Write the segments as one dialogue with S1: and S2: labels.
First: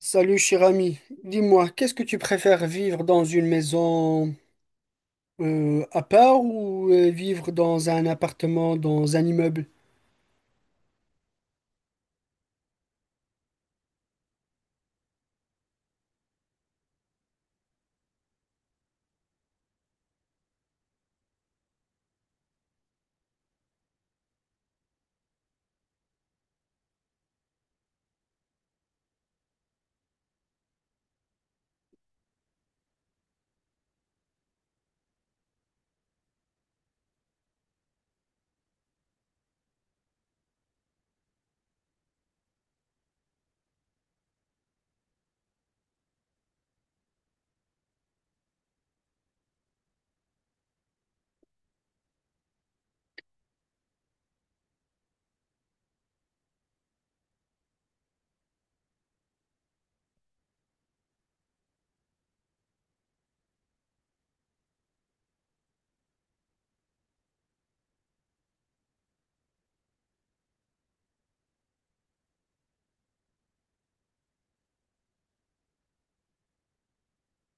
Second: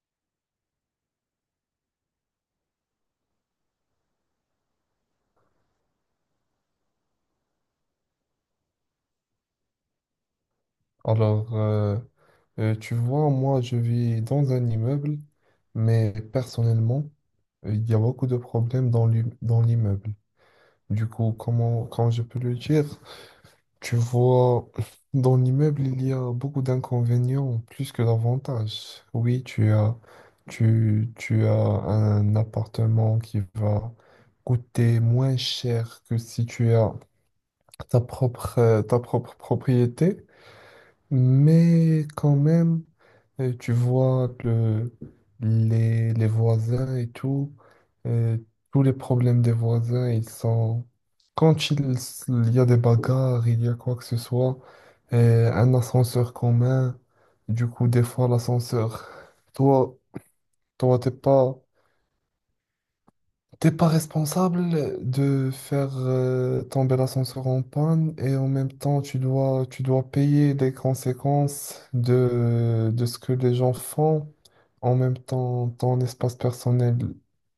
S1: Salut cher ami, dis-moi, qu'est-ce que tu préfères, vivre dans une maison à part, ou vivre dans un appartement, dans un immeuble?
S2: Alors, tu vois, moi, je vis dans un immeuble, mais personnellement, il y a beaucoup de problèmes dans l'immeuble. Du coup, comment, quand je peux le dire, tu vois, dans l'immeuble, il y a beaucoup d'inconvénients plus que d'avantages. Oui, tu as, tu as un appartement qui va coûter moins cher que si tu as ta propre propriété. Mais quand même, tu vois les voisins et tout, euh, tous les problèmes des voisins, ils sont... Il y a des bagarres, il y a quoi que ce soit, un ascenseur commun, du coup, des fois, l'ascenseur, toi, toi, t'es pas... T'es pas responsable de faire tomber l'ascenseur en panne et en même temps tu dois payer les conséquences de ce que les gens font. En même temps, ton espace personnel,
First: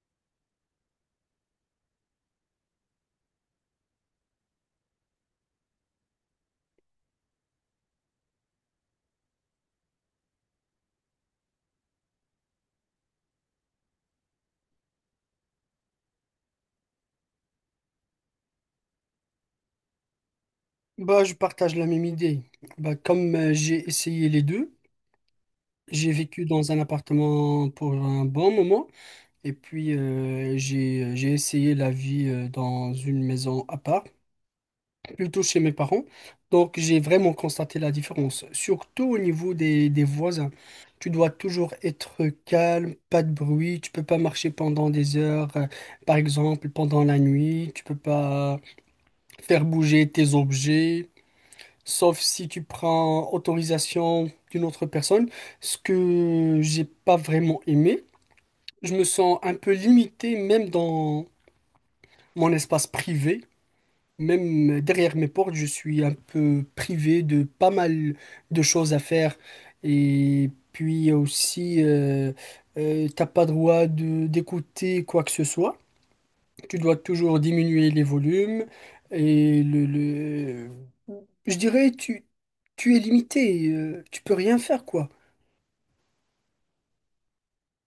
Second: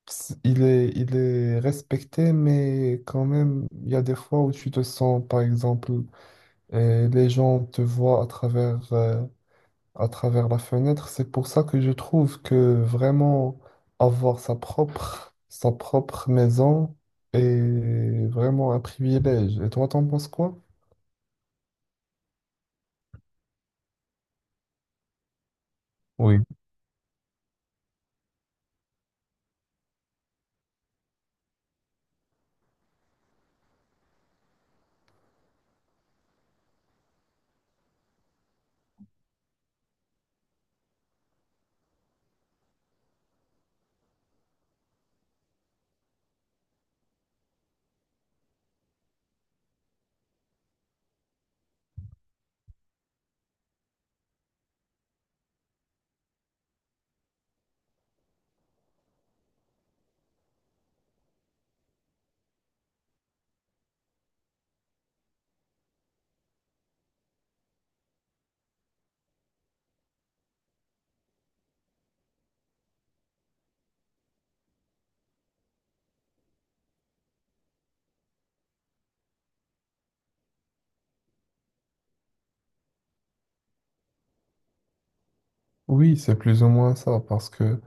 S2: il est respecté, mais quand même, il y a des fois où tu te sens, par exemple, les gens te voient à travers la fenêtre. C'est pour ça que je trouve que vraiment avoir sa propre maison est vraiment un privilège. Et toi, t'en penses quoi?
S1: Bah, je partage la même idée. Bah, comme j'ai essayé les deux, j'ai
S2: Oui.
S1: vécu dans un appartement pour un bon moment et puis j'ai essayé la vie dans une maison à part, plutôt chez mes parents. Donc, j'ai vraiment constaté la différence, surtout au niveau des voisins. Tu dois toujours être calme, pas de bruit, tu peux pas marcher pendant des heures, par exemple pendant la nuit, tu peux pas faire bouger tes objets, sauf si tu prends autorisation d'une autre personne, ce que j'ai pas vraiment aimé. Je me sens un peu limité même dans mon espace privé. Même derrière mes portes, je suis un peu privé de pas mal de choses à faire. Et puis aussi, t'as pas droit de d'écouter quoi que ce soit. Tu dois toujours diminuer les volumes. Et je dirais, tu es limité. Tu peux rien faire, quoi.
S2: Oui, c'est plus ou moins ça, parce que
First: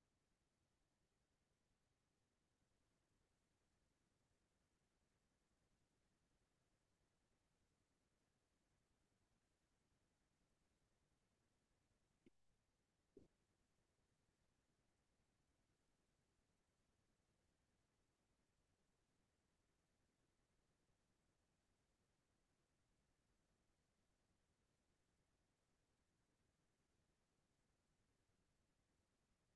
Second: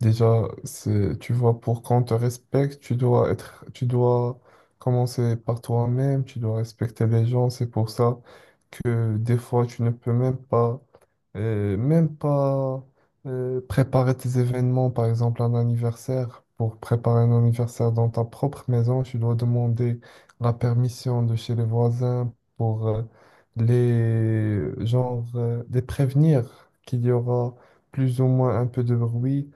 S2: déjà, tu vois, pour qu'on te respecte, tu dois commencer par toi-même, tu dois respecter les gens. C'est pour ça que des fois, tu ne peux même pas préparer tes événements, par exemple un anniversaire. Pour préparer un anniversaire dans ta propre maison, tu dois demander la permission de chez les voisins pour les les prévenir qu'il y aura plus ou moins un peu de bruit.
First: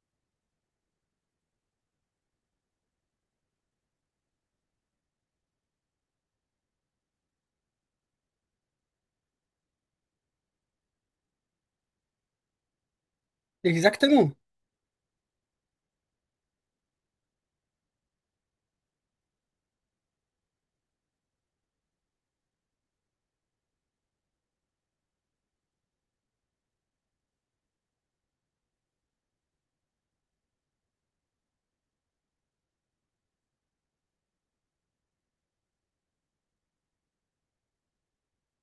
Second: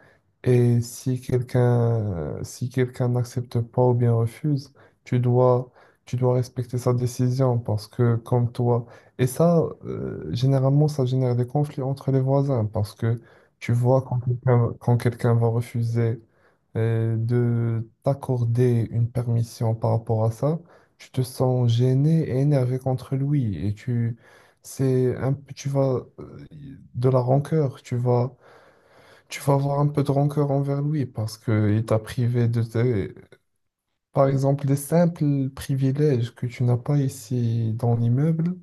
S2: Et si quelqu'un n'accepte pas ou bien refuse, tu dois tu dois respecter sa décision parce que comme toi et ça, généralement, ça génère des conflits entre les voisins parce que tu vois
S1: Exactement.
S2: quand quelqu'un va refuser de t'accorder une permission par rapport à ça, tu te sens gêné et énervé contre lui et tu tu vas de la rancœur, tu vas avoir un peu de rancœur envers lui parce que il t'a privé de tes, par exemple des simples privilèges que tu n'as pas ici dans l'immeuble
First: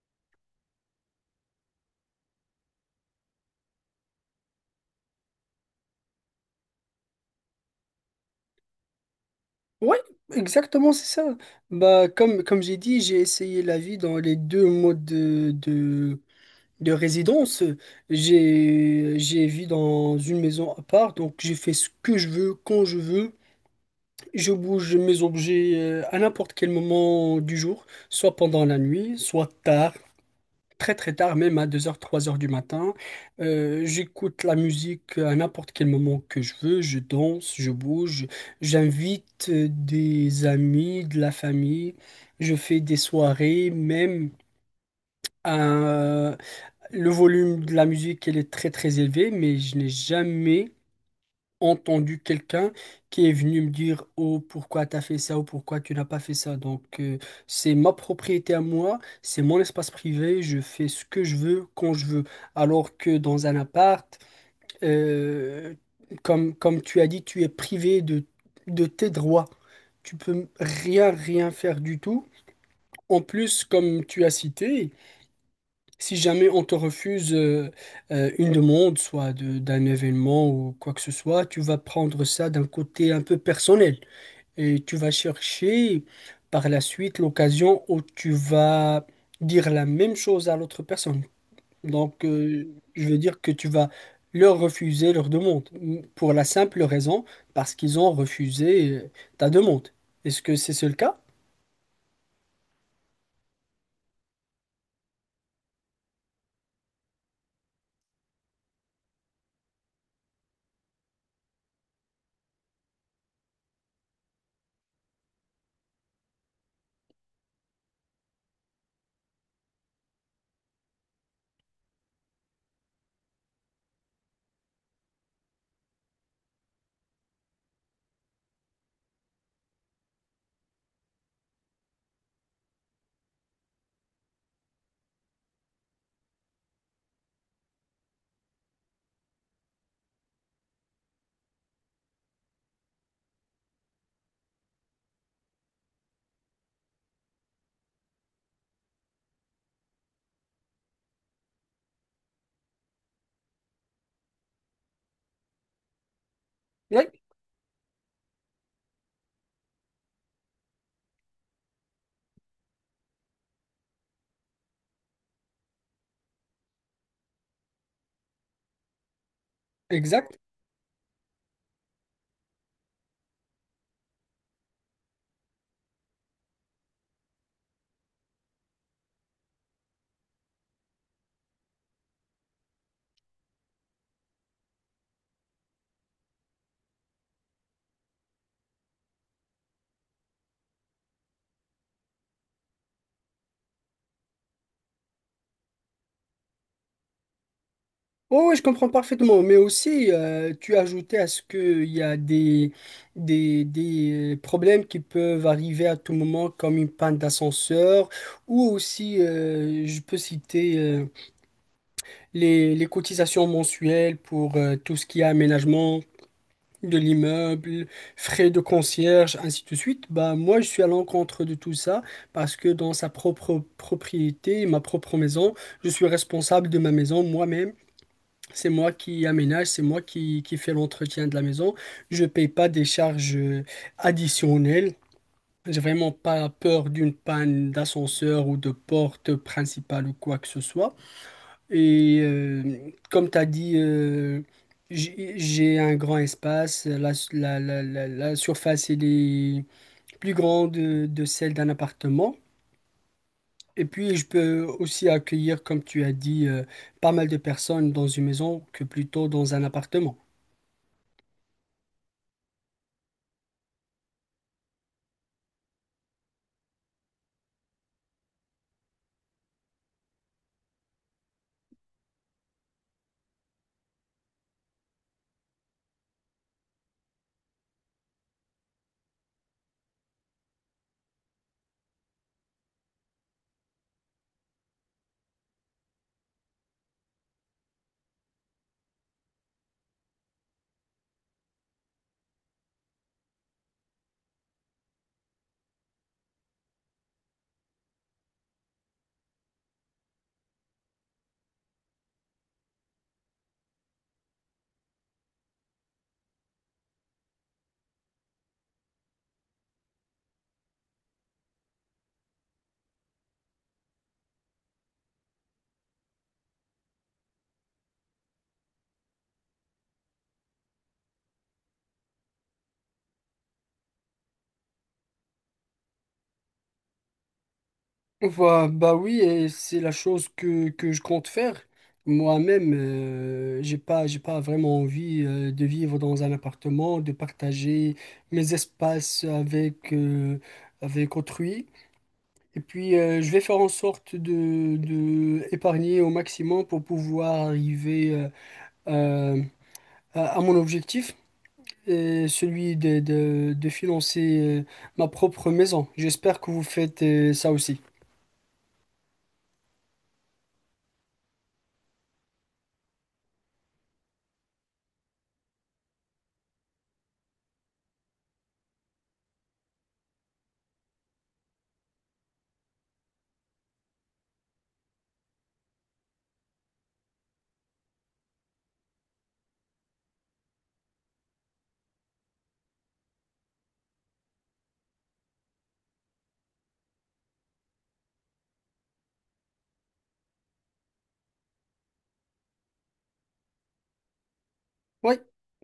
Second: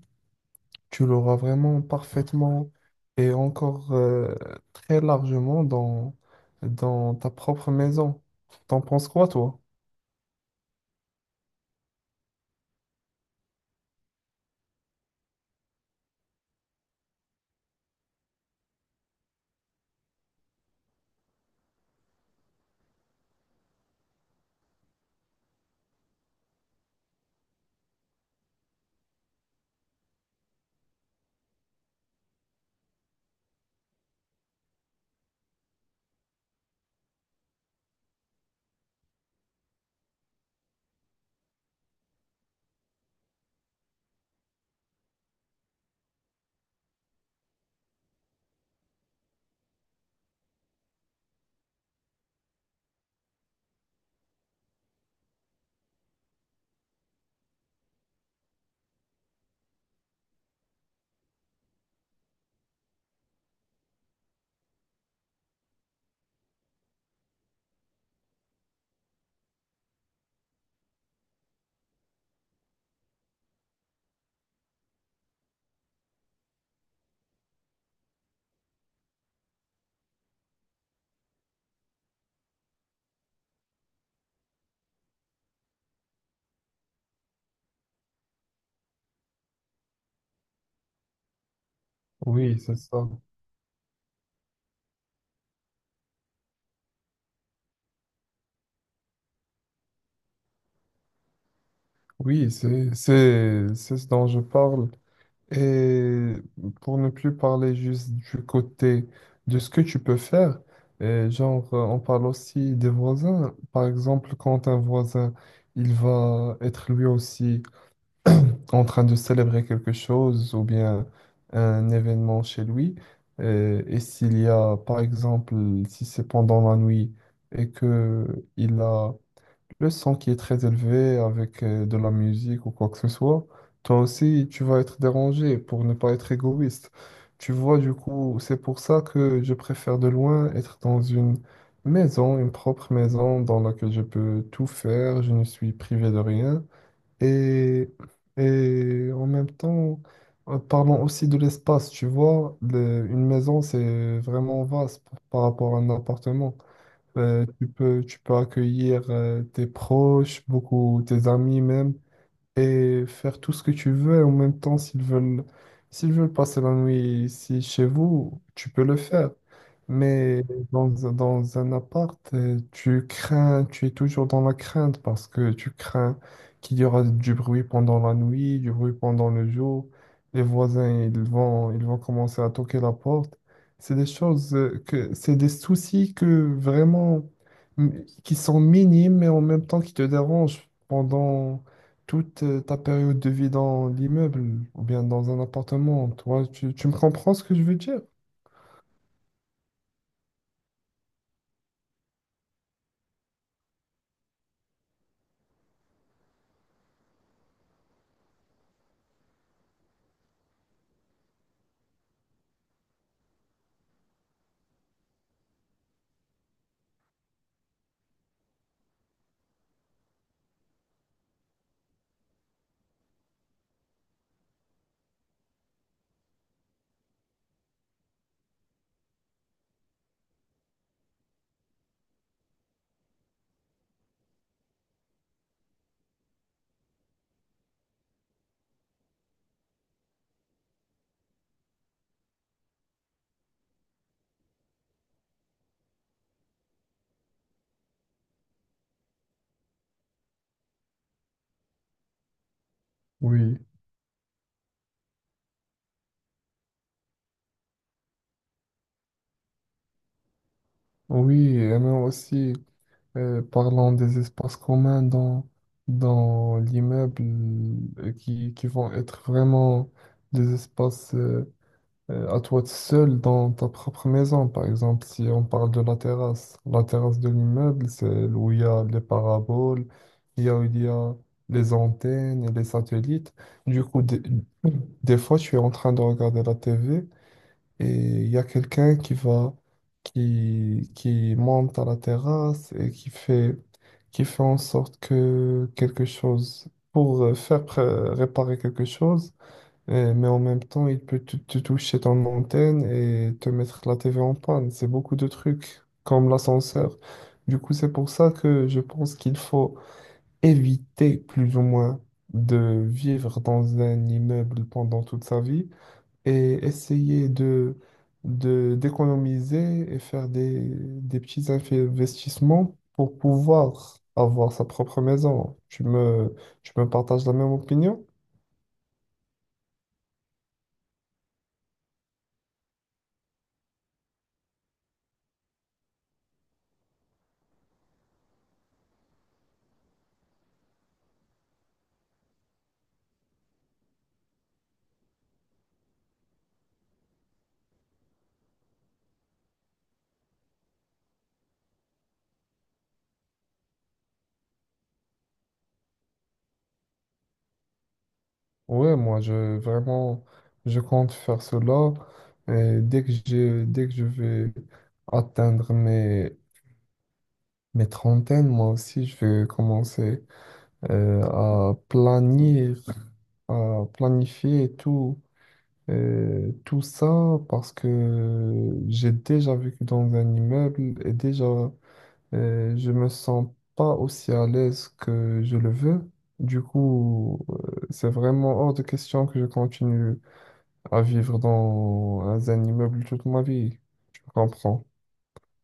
S2: tu l'auras vraiment parfaitement et encore très largement dans ta propre maison. T'en penses quoi, toi?
S1: Ouais, exactement, c'est ça. Bah, comme, comme j'ai dit, j'ai essayé la vie dans les deux modes de résidence, j'ai vécu dans une maison à part, donc j'ai fait ce que je veux, quand je veux. Je bouge mes objets à n'importe quel moment du jour, soit pendant la nuit, soit tard, très très tard, même à 2 heures, 3 heures du matin. J'écoute la musique à n'importe quel moment que je veux, je danse, je bouge, j'invite des amis, de la famille, je fais des soirées, même à, le volume de la musique, elle est très très élevé, mais je n'ai jamais entendu quelqu'un qui est venu me dire «Oh, pourquoi t'as fait ça?» ou «Pourquoi tu n'as pas fait ça?» Donc, c'est ma propriété à moi, c'est mon espace privé, je fais ce que je veux, quand je veux. Alors que dans un appart, euh, comme, comme tu as dit, tu es privé de tes droits. Tu peux rien, rien faire du tout. En plus, comme tu as cité, si jamais on te refuse une demande, d'un événement ou quoi que ce soit, tu vas prendre ça d'un côté un peu personnel et tu vas chercher par la suite l'occasion où tu vas dire la même chose à l'autre personne. Donc,
S2: Oui, c'est ça.
S1: je veux dire que tu vas leur refuser leur demande pour la simple raison parce qu'ils ont refusé ta demande. Est-ce que c'est ce le cas?
S2: Oui, c'est ce dont je parle. Et pour ne plus parler juste du côté de ce que tu peux faire, et on parle aussi des voisins. Par exemple, quand un voisin, il va être lui aussi en train de célébrer quelque chose ou bien un événement chez lui. Et, s'il y a, par exemple, si c'est pendant la nuit et que il a le son qui est très élevé avec de la musique ou quoi que ce soit, toi aussi, tu vas être dérangé pour ne pas être égoïste. Tu vois, du coup, c'est pour ça que je préfère de loin être dans une maison, une propre maison dans laquelle je peux tout faire, je ne suis privé de rien. Et, et en même temps, parlons aussi de l'espace, tu vois, une maison, c'est vraiment vaste par rapport à un appartement.
S1: Oui,
S2: Tu peux accueillir tes proches, beaucoup, tes amis même et faire tout ce que tu veux et en même temps s'ils veulent passer la nuit ici chez vous, tu peux le faire.
S1: exact.
S2: Mais dans un appart, tu crains, tu es toujours dans la crainte parce que tu crains qu'il y aura du bruit pendant la nuit, du bruit pendant le jour. Les voisins, ils vont commencer à toquer la porte. C'est des choses c'est des soucis que vraiment, mm, qui sont minimes, mais en même temps qui te dérangent pendant, toute ta période de vie dans l'immeuble ou bien dans un appartement. Toi, tu me comprends ce que je veux dire?
S1: Oui, je comprends parfaitement, mais aussi tu as ajouté à ce qu'il y a des, des problèmes qui peuvent arriver à tout moment, comme une panne d'ascenseur, ou aussi je peux citer les cotisations mensuelles pour tout ce qui est aménagement de l'immeuble, frais de concierge, ainsi de suite. Bah, moi, je suis à l'encontre de tout ça parce que dans sa propre propriété, ma propre maison, je suis responsable de ma maison moi-même. C'est moi qui aménage, c'est moi qui fais l'entretien de la maison. Je paye pas des charges additionnelles. J'ai vraiment pas peur d'une panne d'ascenseur ou de porte principale ou quoi que ce soit. Et comme tu as dit, j'ai un grand espace. La surface, elle est plus grande de celle d'un appartement.
S2: Oui,
S1: Et puis, je peux aussi accueillir, comme tu as dit, pas mal de personnes dans une maison que plutôt dans un appartement.
S2: oui, et même aussi, parlant des espaces communs dans l'immeuble qui vont être vraiment des espaces à toi tout seul dans ta propre maison. Par exemple, si on parle de la terrasse de l'immeuble, c'est où il y a les paraboles, il y a où il y a les antennes et les satellites. Du coup, des fois, je suis en train de regarder la TV et il y a quelqu'un qui va, qui monte à la terrasse et qui fait en sorte que quelque chose, pour faire réparer quelque chose, mais en même temps, il peut te toucher ton antenne et te mettre la TV en panne. C'est beaucoup de trucs, comme l'ascenseur. Du coup, c'est pour ça que je pense qu'il faut éviter plus ou moins de vivre dans un immeuble pendant toute sa vie et essayer d'économiser et faire des petits investissements pour pouvoir avoir sa propre maison. Tu me partages la même opinion?
S1: Bah, bah oui, et c'est la chose que je compte faire. Moi-même, j'ai pas vraiment envie de vivre dans un appartement, de partager mes espaces avec, avec autrui. Et puis, je vais faire en sorte de épargner au maximum pour pouvoir arriver euh, à mon objectif, et celui de financer ma propre maison. J'espère que vous faites ça aussi.
S2: Ouais, moi, je vraiment, je compte faire cela. Et dès que je vais atteindre mes trentaines, moi aussi, je vais commencer euh, à planir à planifier tout, tout ça parce que j'ai déjà vécu dans un immeuble et déjà, je me sens pas aussi à l'aise que je le veux. Du coup, c'est vraiment hors de question que je continue à vivre dans un immeuble toute ma vie. Je comprends.
S1: Oui,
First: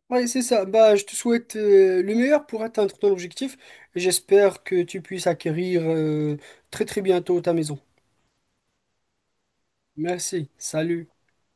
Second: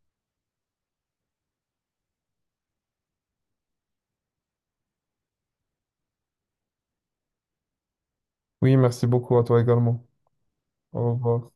S1: oui, c'est ça. Bah, je te souhaite le meilleur pour atteindre ton objectif. J'espère que tu puisses acquérir très très bientôt ta maison.
S2: Oui, merci beaucoup à toi également.
S1: Merci. Salut.
S2: Au revoir.